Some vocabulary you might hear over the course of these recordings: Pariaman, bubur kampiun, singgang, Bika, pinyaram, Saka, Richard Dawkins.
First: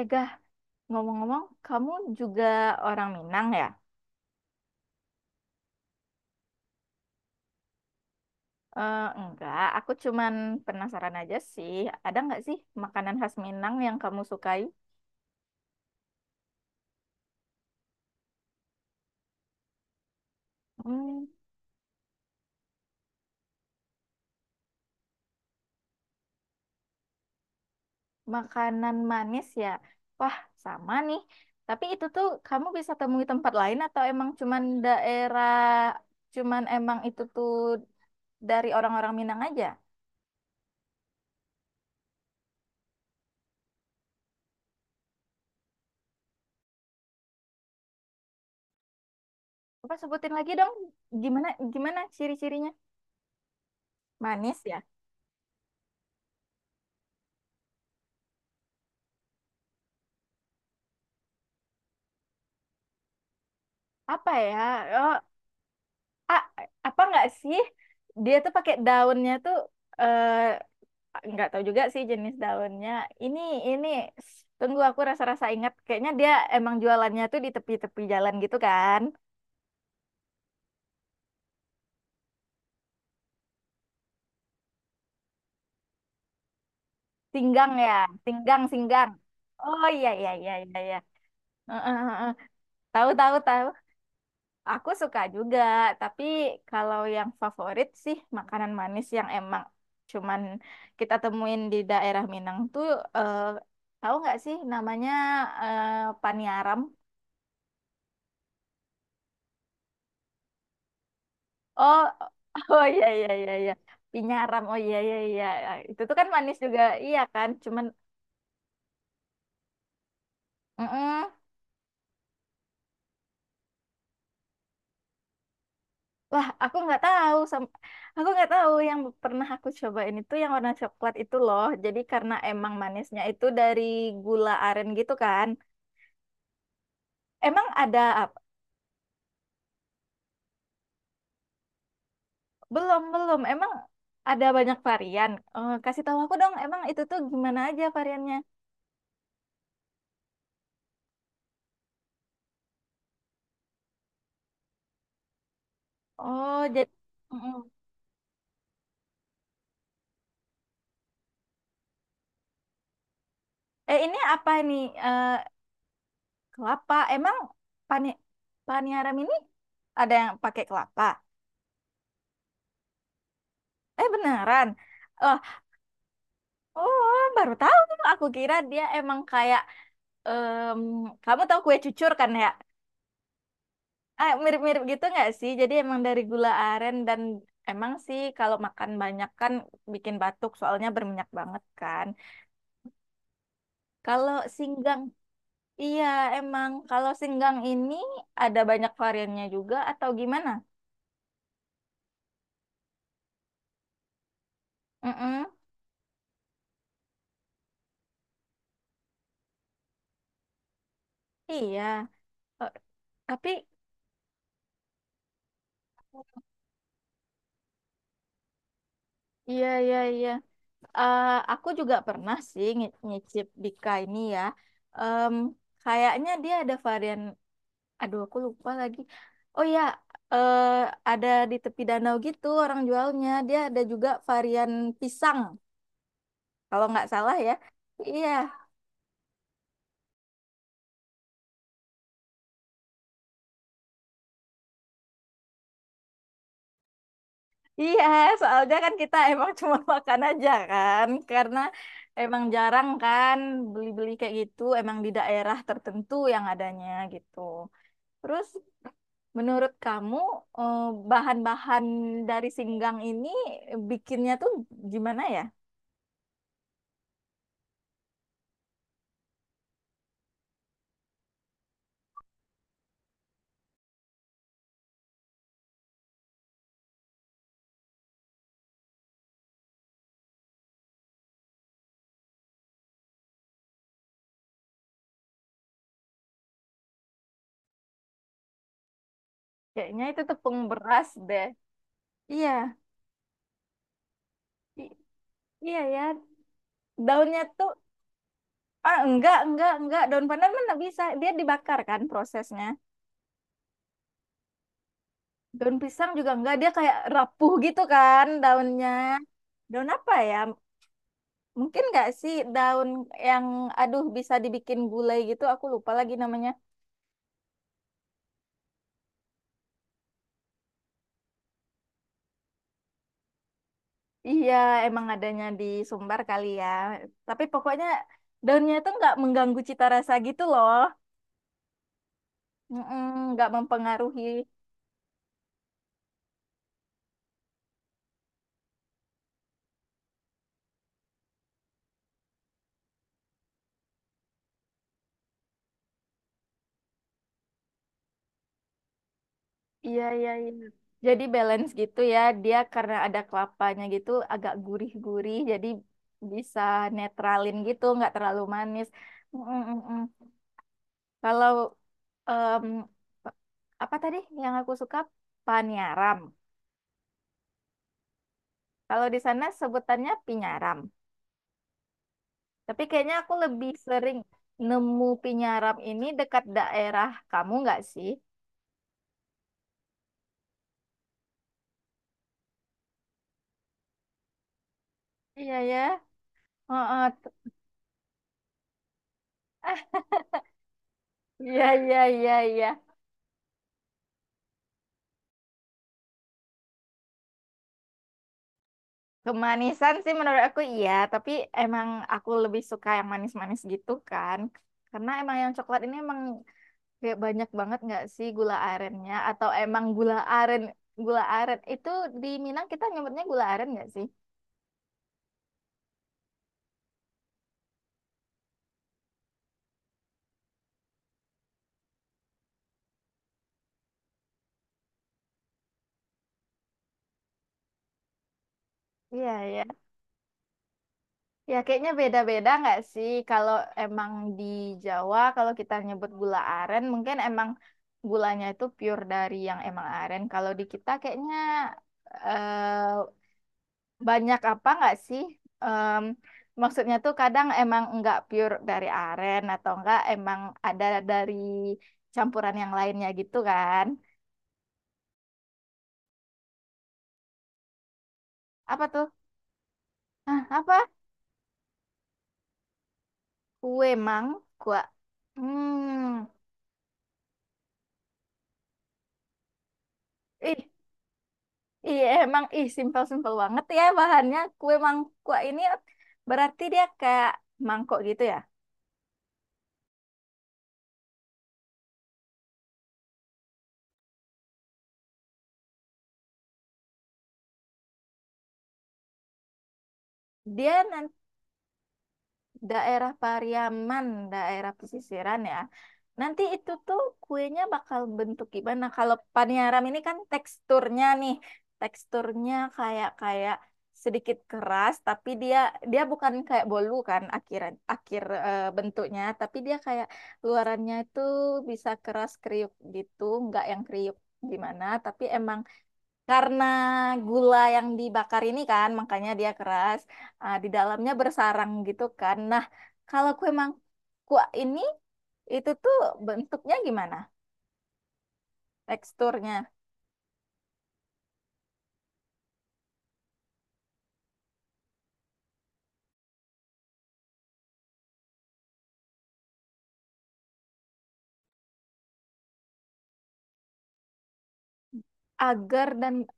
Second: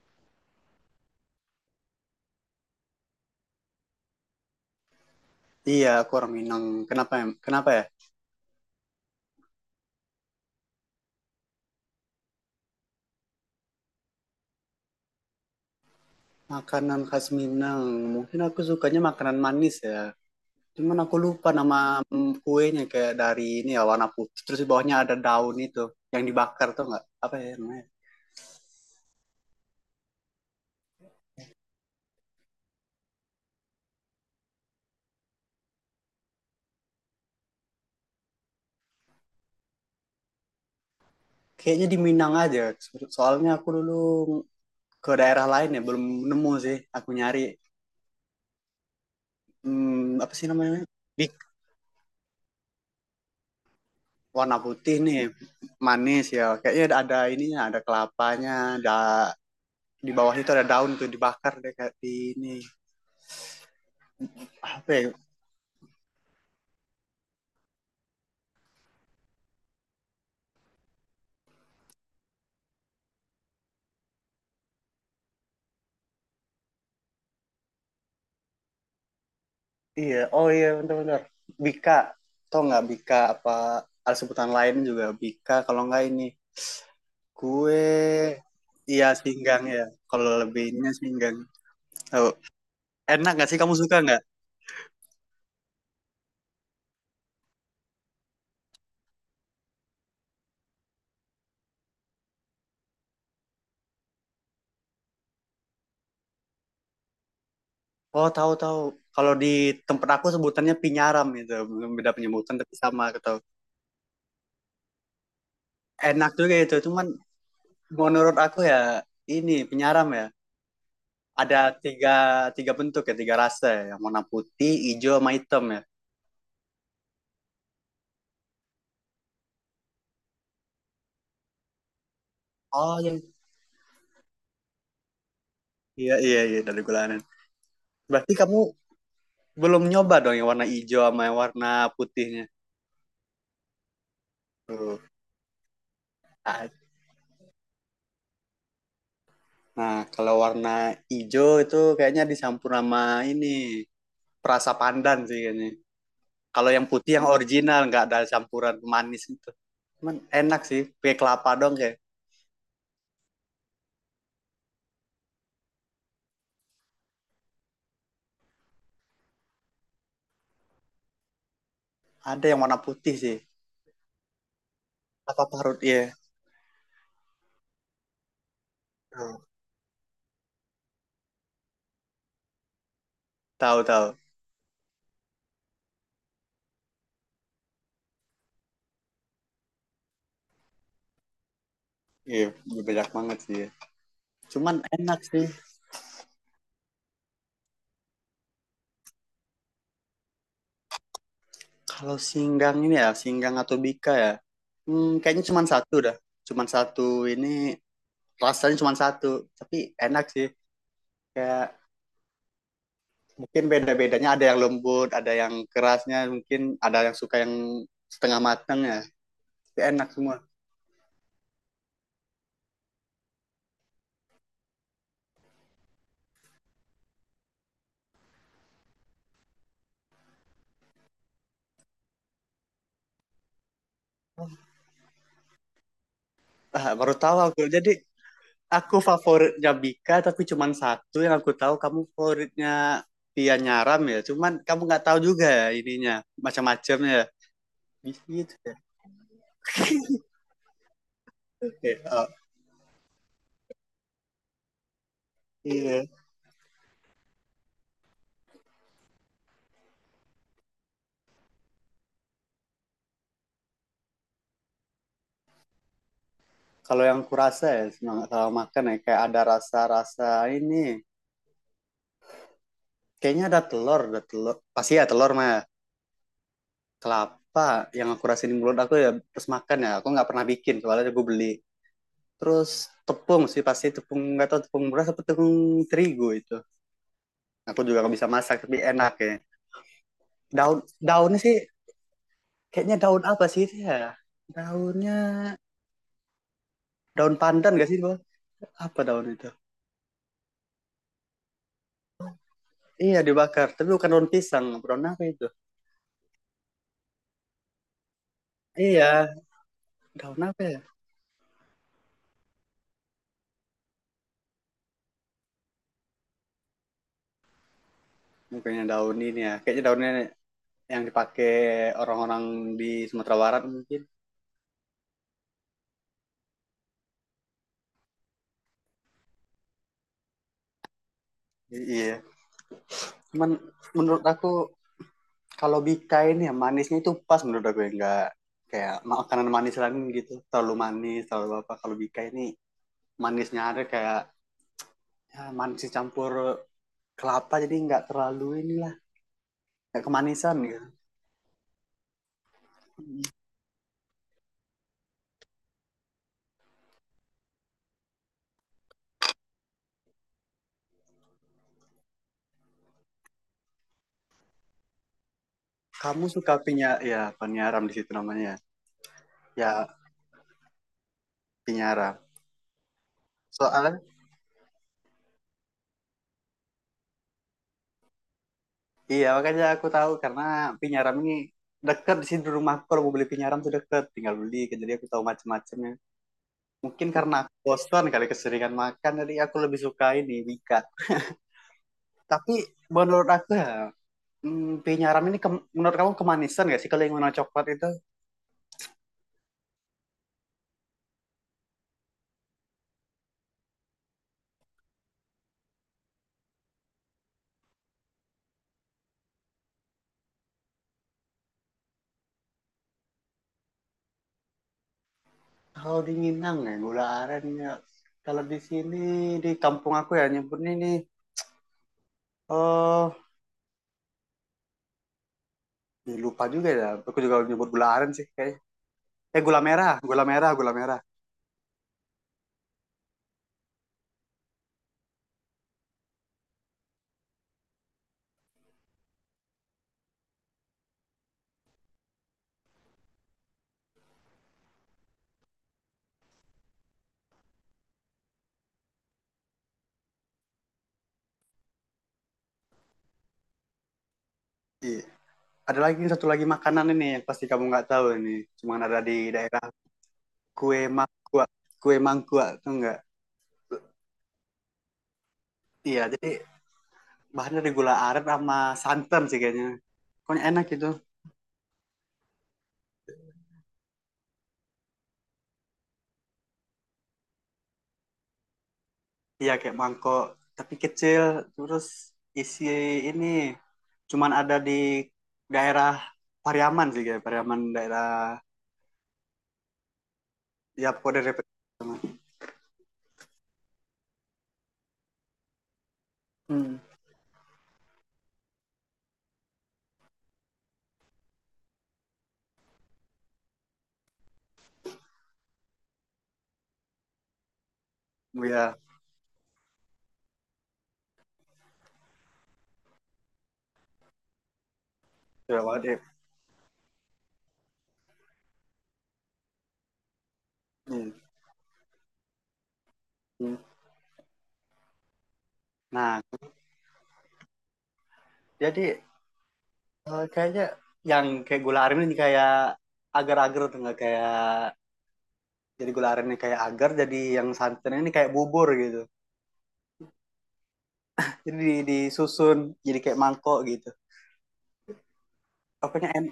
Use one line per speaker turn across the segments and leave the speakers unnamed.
Ega, ngomong-ngomong, kamu juga orang Minang ya?
Iya, aku orang Minang. Kenapa ya? Kenapa ya?
Eh, enggak, aku cuman penasaran aja sih. Ada nggak sih makanan khas Minang yang kamu sukai?
Makanan khas Minang. Mungkin aku sukanya makanan manis ya. Cuman aku
Hmm,
lupa nama kuenya kayak dari ini ya warna putih. Terus di bawahnya ada daun itu yang dibakar tuh nggak? Apa ya namanya?
makanan manis ya? Wah, sama nih. Tapi itu tuh kamu bisa temui tempat lain atau emang cuman daerah, cuman emang itu tuh dari orang-orang Minang aja?
Kayaknya di Minang aja. Soalnya aku dulu ke daerah lain ya belum nemu sih. Aku nyari
Apa sebutin
apa sih
lagi dong,
namanya? Bik
gimana gimana ciri-cirinya?
warna
Manis ya?
putih nih manis ya. Kayaknya ada ininya, ada kelapanya, ada di bawahnya itu ada daun tuh dibakar deh kayak di ini
Apa ya?
apa ya?
Oh, ah, apa nggak sih dia tuh pakai daunnya tuh, eh nggak tahu juga sih jenis daunnya ini ini tunggu, aku rasa-rasa ingat kayaknya dia emang jualannya tuh di tepi-tepi jalan gitu kan.
Iya, oh iya bener-bener. Bika, tau nggak Bika apa ada sebutan lain juga Bika kalau nggak ini
Singgang
kue
ya. Singgang
iya
singgang.
singgang ya.
Oh iya iya
Kalau
iya iya
lebihnya
iya.
singgang.
Heeh, heeh,
Tahu.
heeh. Tahu
Enak
tahu
nggak sih
tahu.
kamu suka nggak?
Aku suka juga, tapi kalau yang favorit sih makanan manis yang emang cuman kita temuin di daerah Minang tuh, eh, tahu nggak sih namanya, eh, paniaram?
Oh, tahu tahu. Kalau di tempat aku sebutannya pinyaram gitu. Belum
Oh,
beda penyebutan tapi
oh
sama
iya iya
gitu.
iya iya. Pinyaram. Oh iya iya iya. Itu tuh kan
Enak juga
manis
itu,
juga,
cuman
iya kan? Cuman
menurut aku ya ini pinyaram ya.
mm-mm.
Ada tiga tiga bentuk ya, tiga rasa ya. Yang warna putih, hijau, sama hitam ya.
Wah, aku nggak tahu sam- aku nggak tahu, yang pernah aku cobain itu yang warna coklat itu loh. Jadi karena emang
Oh iya.
manisnya itu dari gula aren gitu kan.
Iya, iya, iya, dari gulana.
Emang ada
Berarti
apa?
kamu belum nyoba dong yang warna hijau sama yang warna putihnya.
Belum, belum. Emang ada banyak
Tuh.
varian. Eh, kasih tahu aku dong,
Ah,
emang itu tuh gimana aja variannya?
nah, kalau warna hijau itu kayaknya dicampur sama ini perasa pandan sih kayaknya.
Oh,
Kalau yang
jadi
putih yang
mm-mm.
original nggak ada campuran manis itu. Cuman enak sih, pakai kelapa dong kayak.
Eh, ini apa nih? Eh, kelapa. Emang pani paniharam ini ada yang pakai kelapa?
Ada yang warna putih sih,
Eh, beneran. Oh,
apa parut ya.
oh, baru tahu. Aku kira dia emang kayak em, kamu tahu kue cucur kan ya?
Tahu tahu.
Ah, mirip-mirip gitu nggak sih? Jadi emang dari gula aren dan emang sih kalau makan banyak kan bikin batuk soalnya berminyak banget kan.
Iya, banyak banget sih, ya.
Kalau
Cuman
singgang,
enak sih
iya emang kalau singgang ini ada banyak variannya juga atau gimana?
kalau singgang ini ya, singgang atau bika ya. Hmm, kayaknya
Mm-mm,
cuman satu dah. Cuman satu ini rasanya cuma satu tapi enak sih kayak
iya. Eh, tapi
mungkin beda-bedanya ada yang lembut ada yang kerasnya mungkin ada yang suka yang setengah matang ya
iya
tapi
iya
enak
iya.
semua.
Eh, aku juga pernah sih ngi- nyicip Bika ini ya. Em, Kayaknya dia ada varian. Aduh, aku lupa lagi. Oh ya, eh, ada di tepi danau gitu orang jualnya. Dia ada juga varian pisang, kalau
Ah,
nggak
baru
salah
tahu
ya.
aku jadi
Iya,
aku favoritnya Bika tapi cuma satu yang aku tahu kamu favoritnya Tia Nyaram ya cuman kamu nggak tahu juga ya ininya macam-macamnya ya.
iya.
Bisa gitu ya.
Soalnya kan kita emang cuma makan aja kan, karena
Oke, oh,
emang jarang kan beli-beli kayak gitu. Emang di daerah
iya
tertentu yang adanya gitu. Terus menurut kamu, eh, bahan-bahan dari singgang ini bikinnya tuh gimana ya?
kalau yang kurasa ya semangat sama makan ya kayak ada rasa-rasa ini kayaknya ada telur pasti ya telur mah kelapa yang aku rasain di mulut aku ya terus makan ya aku nggak pernah bikin soalnya gue beli terus tepung sih pasti tepung nggak tahu tepung beras atau tepung terigu itu aku juga nggak bisa masak tapi enak ya.
Kayaknya itu tepung
Daun
beras
daunnya
deh.
sih
Iya.
kayaknya daun apa sih itu ya daunnya
Iya ya,
daun
daunnya tuh
pandan gak sih bang
ah,
apa daun itu
enggak enggak, daun pandan mana bisa dia dibakar kan prosesnya.
iya dibakar tapi bukan daun pisang daun apa itu
Daun pisang juga enggak, dia kayak rapuh gitu kan daunnya.
iya
Daun apa ya?
daun apa ya
Mungkin enggak sih daun yang aduh bisa dibikin gulai gitu, aku lupa lagi namanya.
mungkinnya daun ini ya kayaknya daunnya yang dipakai orang-orang di Sumatera Barat mungkin
Iya, emang adanya di Sumbar kali ya. Tapi pokoknya daunnya tuh enggak mengganggu cita rasa gitu loh.
iya.
Mm-mm, enggak
Men-
mempengaruhi.
Menurut aku kalau Bika ini ya manisnya itu pas menurut aku ya nggak kayak makanan manis lain gitu terlalu manis terlalu apa kalau Bika ini manisnya ada kayak ya, manis campur kelapa jadi nggak terlalu inilah
Iya,
nggak
iya, iya.
kemanisan ya.
Jadi balance gitu ya. Dia karena ada kelapanya gitu agak gurih-gurih jadi bisa netralin gitu, nggak terlalu manis. Mm, mm, mm, mm. Kalau em, apa tadi yang aku suka, panyaram.
Kamu suka pinya ya penyaram di situ namanya
Kalau di sana
ya
sebutannya pinyaram.
pinyaram
Tapi kayaknya aku lebih
soalnya
sering nemu pinyaram ini dekat daerah kamu nggak sih?
iya makanya aku tahu karena pinyaram ini dekat di sini di rumahku kalau mau beli pinyaram tuh dekat tinggal beli kan. Jadi aku tahu
Iya ya.
macam-macamnya.
Heeh.
Mungkin karena aku bosan kali keseringan makan, jadi aku lebih
Ah,
suka ini Wika.
iya iya iya
Tapi
iya.
menurut aku ya, hmm, penyaram ini menurut kamu kemanisan gak sih kalau yang warna coklat itu?
Kemanisan sih menurut aku iya, tapi emang aku lebih suka yang manis-manis gitu kan. Karena emang yang coklat ini emang kayak banyak banget nggak sih gula arennya, atau emang gula aren itu di Minang kita nyebutnya gula aren nggak sih?
Kalau di Minang ya gula aren ya. Kalau di sini di kampung aku ya nyebutnya ini oh ih, lupa juga ya. Aku juga nyebut gula aren sih kayaknya.
Iya
Eh, gula
ya.
merah, gula merah.
Ya kayaknya beda-beda nggak sih, kalau emang di Jawa kalau kita nyebut gula aren mungkin emang gulanya itu pure dari yang emang aren. Kalau di kita kayaknya eh banyak apa nggak sih? Em, maksudnya tuh kadang emang nggak pure dari aren, atau enggak emang ada dari campuran yang lainnya gitu kan?
Iya. Ada lagi satu lagi makanan ini yang pasti kamu nggak tahu ini, cuma
Apa
ada
tuh?
di daerah
Hah,
kue
apa?
mangkuak. Kue mangkuak tuh nggak
Kue mangkuk.
iya,
Hmm,
jadi bahannya dari gula aren sama santan sih kayaknya. Pokoknya
ih,
enak gitu.
iya emang ih simpel-simpel banget ya bahannya. Kue mangkuk ini berarti dia kayak mangkok gitu ya?
Iya kayak mangkok, tapi kecil. Terus isi ini cuman ada di daerah Pariaman sih kayak Pariaman daerah
Dia
ya
nan-
pokoknya dari Pariaman.
daerah Pariaman, daerah pesisiran ya. Nanti itu
Hmm.
tuh kuenya bakal bentuk gimana? Kalau paniaram ini kan teksturnya nih, teksturnya kayak kayak sedikit keras, tapi dia dia bukan kayak bolu kan akhiran akhir eh,
Iya,
bentuknya, tapi dia kayak luarannya itu bisa keras kriuk gitu, nggak yang kriuk gimana, tapi emang
sudah banget ya.
karena gula yang dibakar ini kan, makanya dia keras. Ah, di dalamnya
Hmm.
bersarang gitu kan. Nah, kalau kue
Hmm.
mangkuk ini, itu tuh
Nah,
bentuknya gimana?
jadi
Teksturnya.
eh, kayaknya yang kayak gula aren ini kayak agar-agar tuh nggak kayak jadi gula arennya kayak agar, jadi yang santannya ini kayak bubur gitu. Jadi disusun jadi kayak mangkok gitu.
Agar
Apanya
dan...
en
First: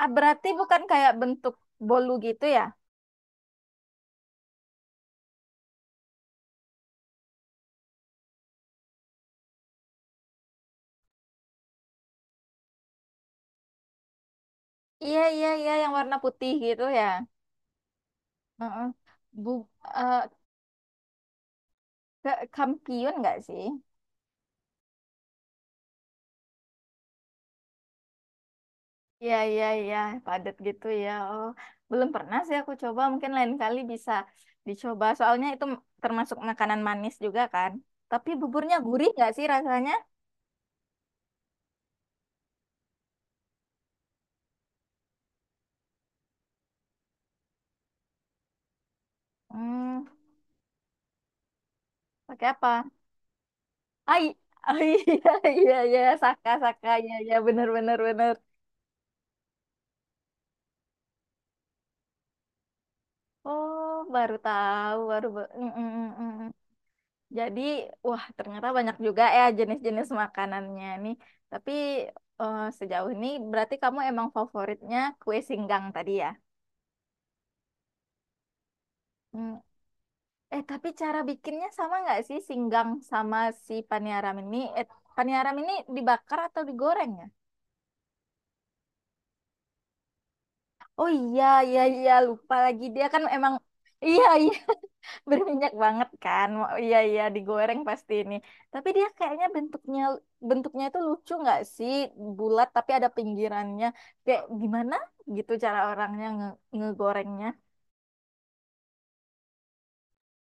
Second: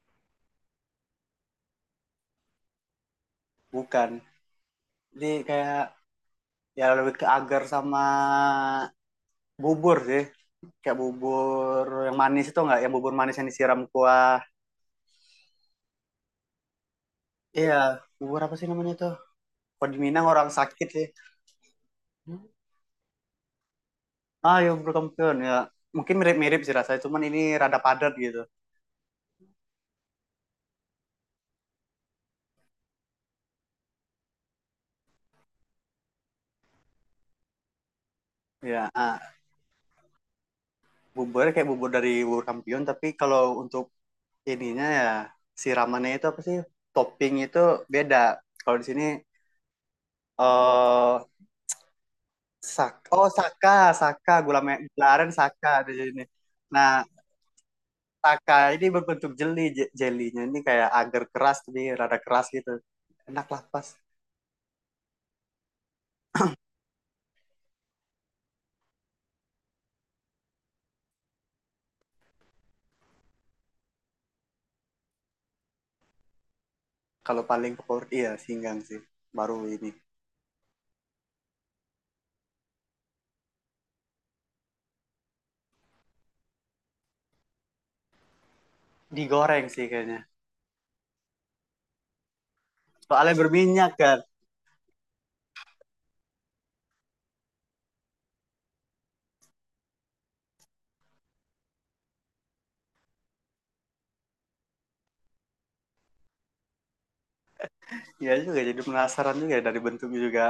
Ah, berarti bukan kayak bentuk bolu gitu ya?
bukan. Jadi kayak ya lebih ke agar sama bubur sih. Kayak bubur yang manis itu enggak, yang bubur manis yang disiram kuah.
Iya, iya, iya. Yang warna putih gitu ya.
Iya, bubur apa sih
Heeh.
namanya tuh?
Bu,
Kalau di Minang
eh,
orang sakit sih.
ke- kampiun nggak sih?
Ah, ya bubur kampiun ya. Mungkin mirip-mirip sih rasanya, cuman ini rada padat gitu.
Iya, iya, iya, padat gitu ya. Oh, belum pernah sih aku coba. Mungkin lain kali bisa dicoba. Soalnya itu termasuk makanan manis juga kan. Tapi buburnya
Ya,
gurih nggak
ah,
sih rasanya?
buburnya kayak bubur dari bubur kampiun, tapi kalau untuk ininya ya siramannya itu apa sih? Topping itu beda. Kalau di sini
Hmm,
eh
pakai apa?
Sak oh Saka,
Ai,
Saka gula
oh,
gula aren
iya,
Saka
iya,
ada
iya,
jadi ini.
saka, saka,
Nah,
iya, iya, bener, bener, bener.
Saka ini berbentuk jeli, jelinya ini kayak agar keras tapi rada keras gitu. Enak lah pas.
Oh, baru tahu, baru. Ba- mm, mm, mm, mm, mm. Jadi, wah, ternyata banyak juga ya jenis-jenis makanannya nih. Tapi eh, sejauh ini berarti kamu emang favoritnya kue singgang tadi ya?
Kalau paling favorit iya singgang sih.
Hmm.
Baru ini
Eh, tapi cara bikinnya sama nggak sih singgang sama si paniaram ini? Eh, paniaram ini dibakar atau digoreng ya?
digoreng sih kayaknya.
Oh iya, iya, iya, lupa lagi. Dia kan
Soalnya
emang,
berminyak kan.
iya, iya, berminyak banget kan. Wah, iya, iya, digoreng pasti ini. Tapi dia kayaknya bentuknya, bentuknya itu lucu nggak sih? Bulat tapi ada pinggirannya. Kayak gimana gitu cara orangnya nge ngegorengnya?
Iya juga jadi penasaran juga dari bentuknya juga.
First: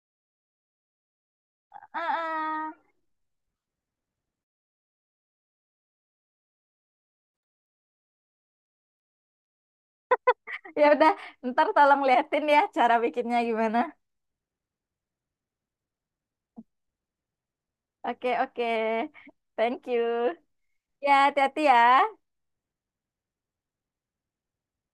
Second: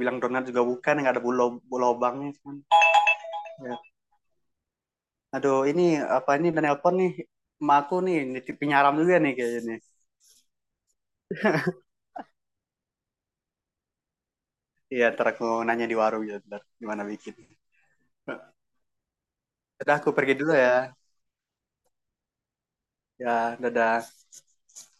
Bilang donat juga bukan nggak ada bulu lubangnya cuman.
Ah, ah.
Ya. Aduh ini apa ini dan nelpon nih. Emak aku nih nitip penyaram juga nih kayaknya nih.
Ya udah, ntar tolong liatin ya cara bikinnya gimana.
Iya, ntar aku nanya di warung ya, ntar gimana bikin.
Oke, oke. Thank
Udah
you.
aku pergi dulu ya.
Ya, hati-hati ya.
Ya, dadah.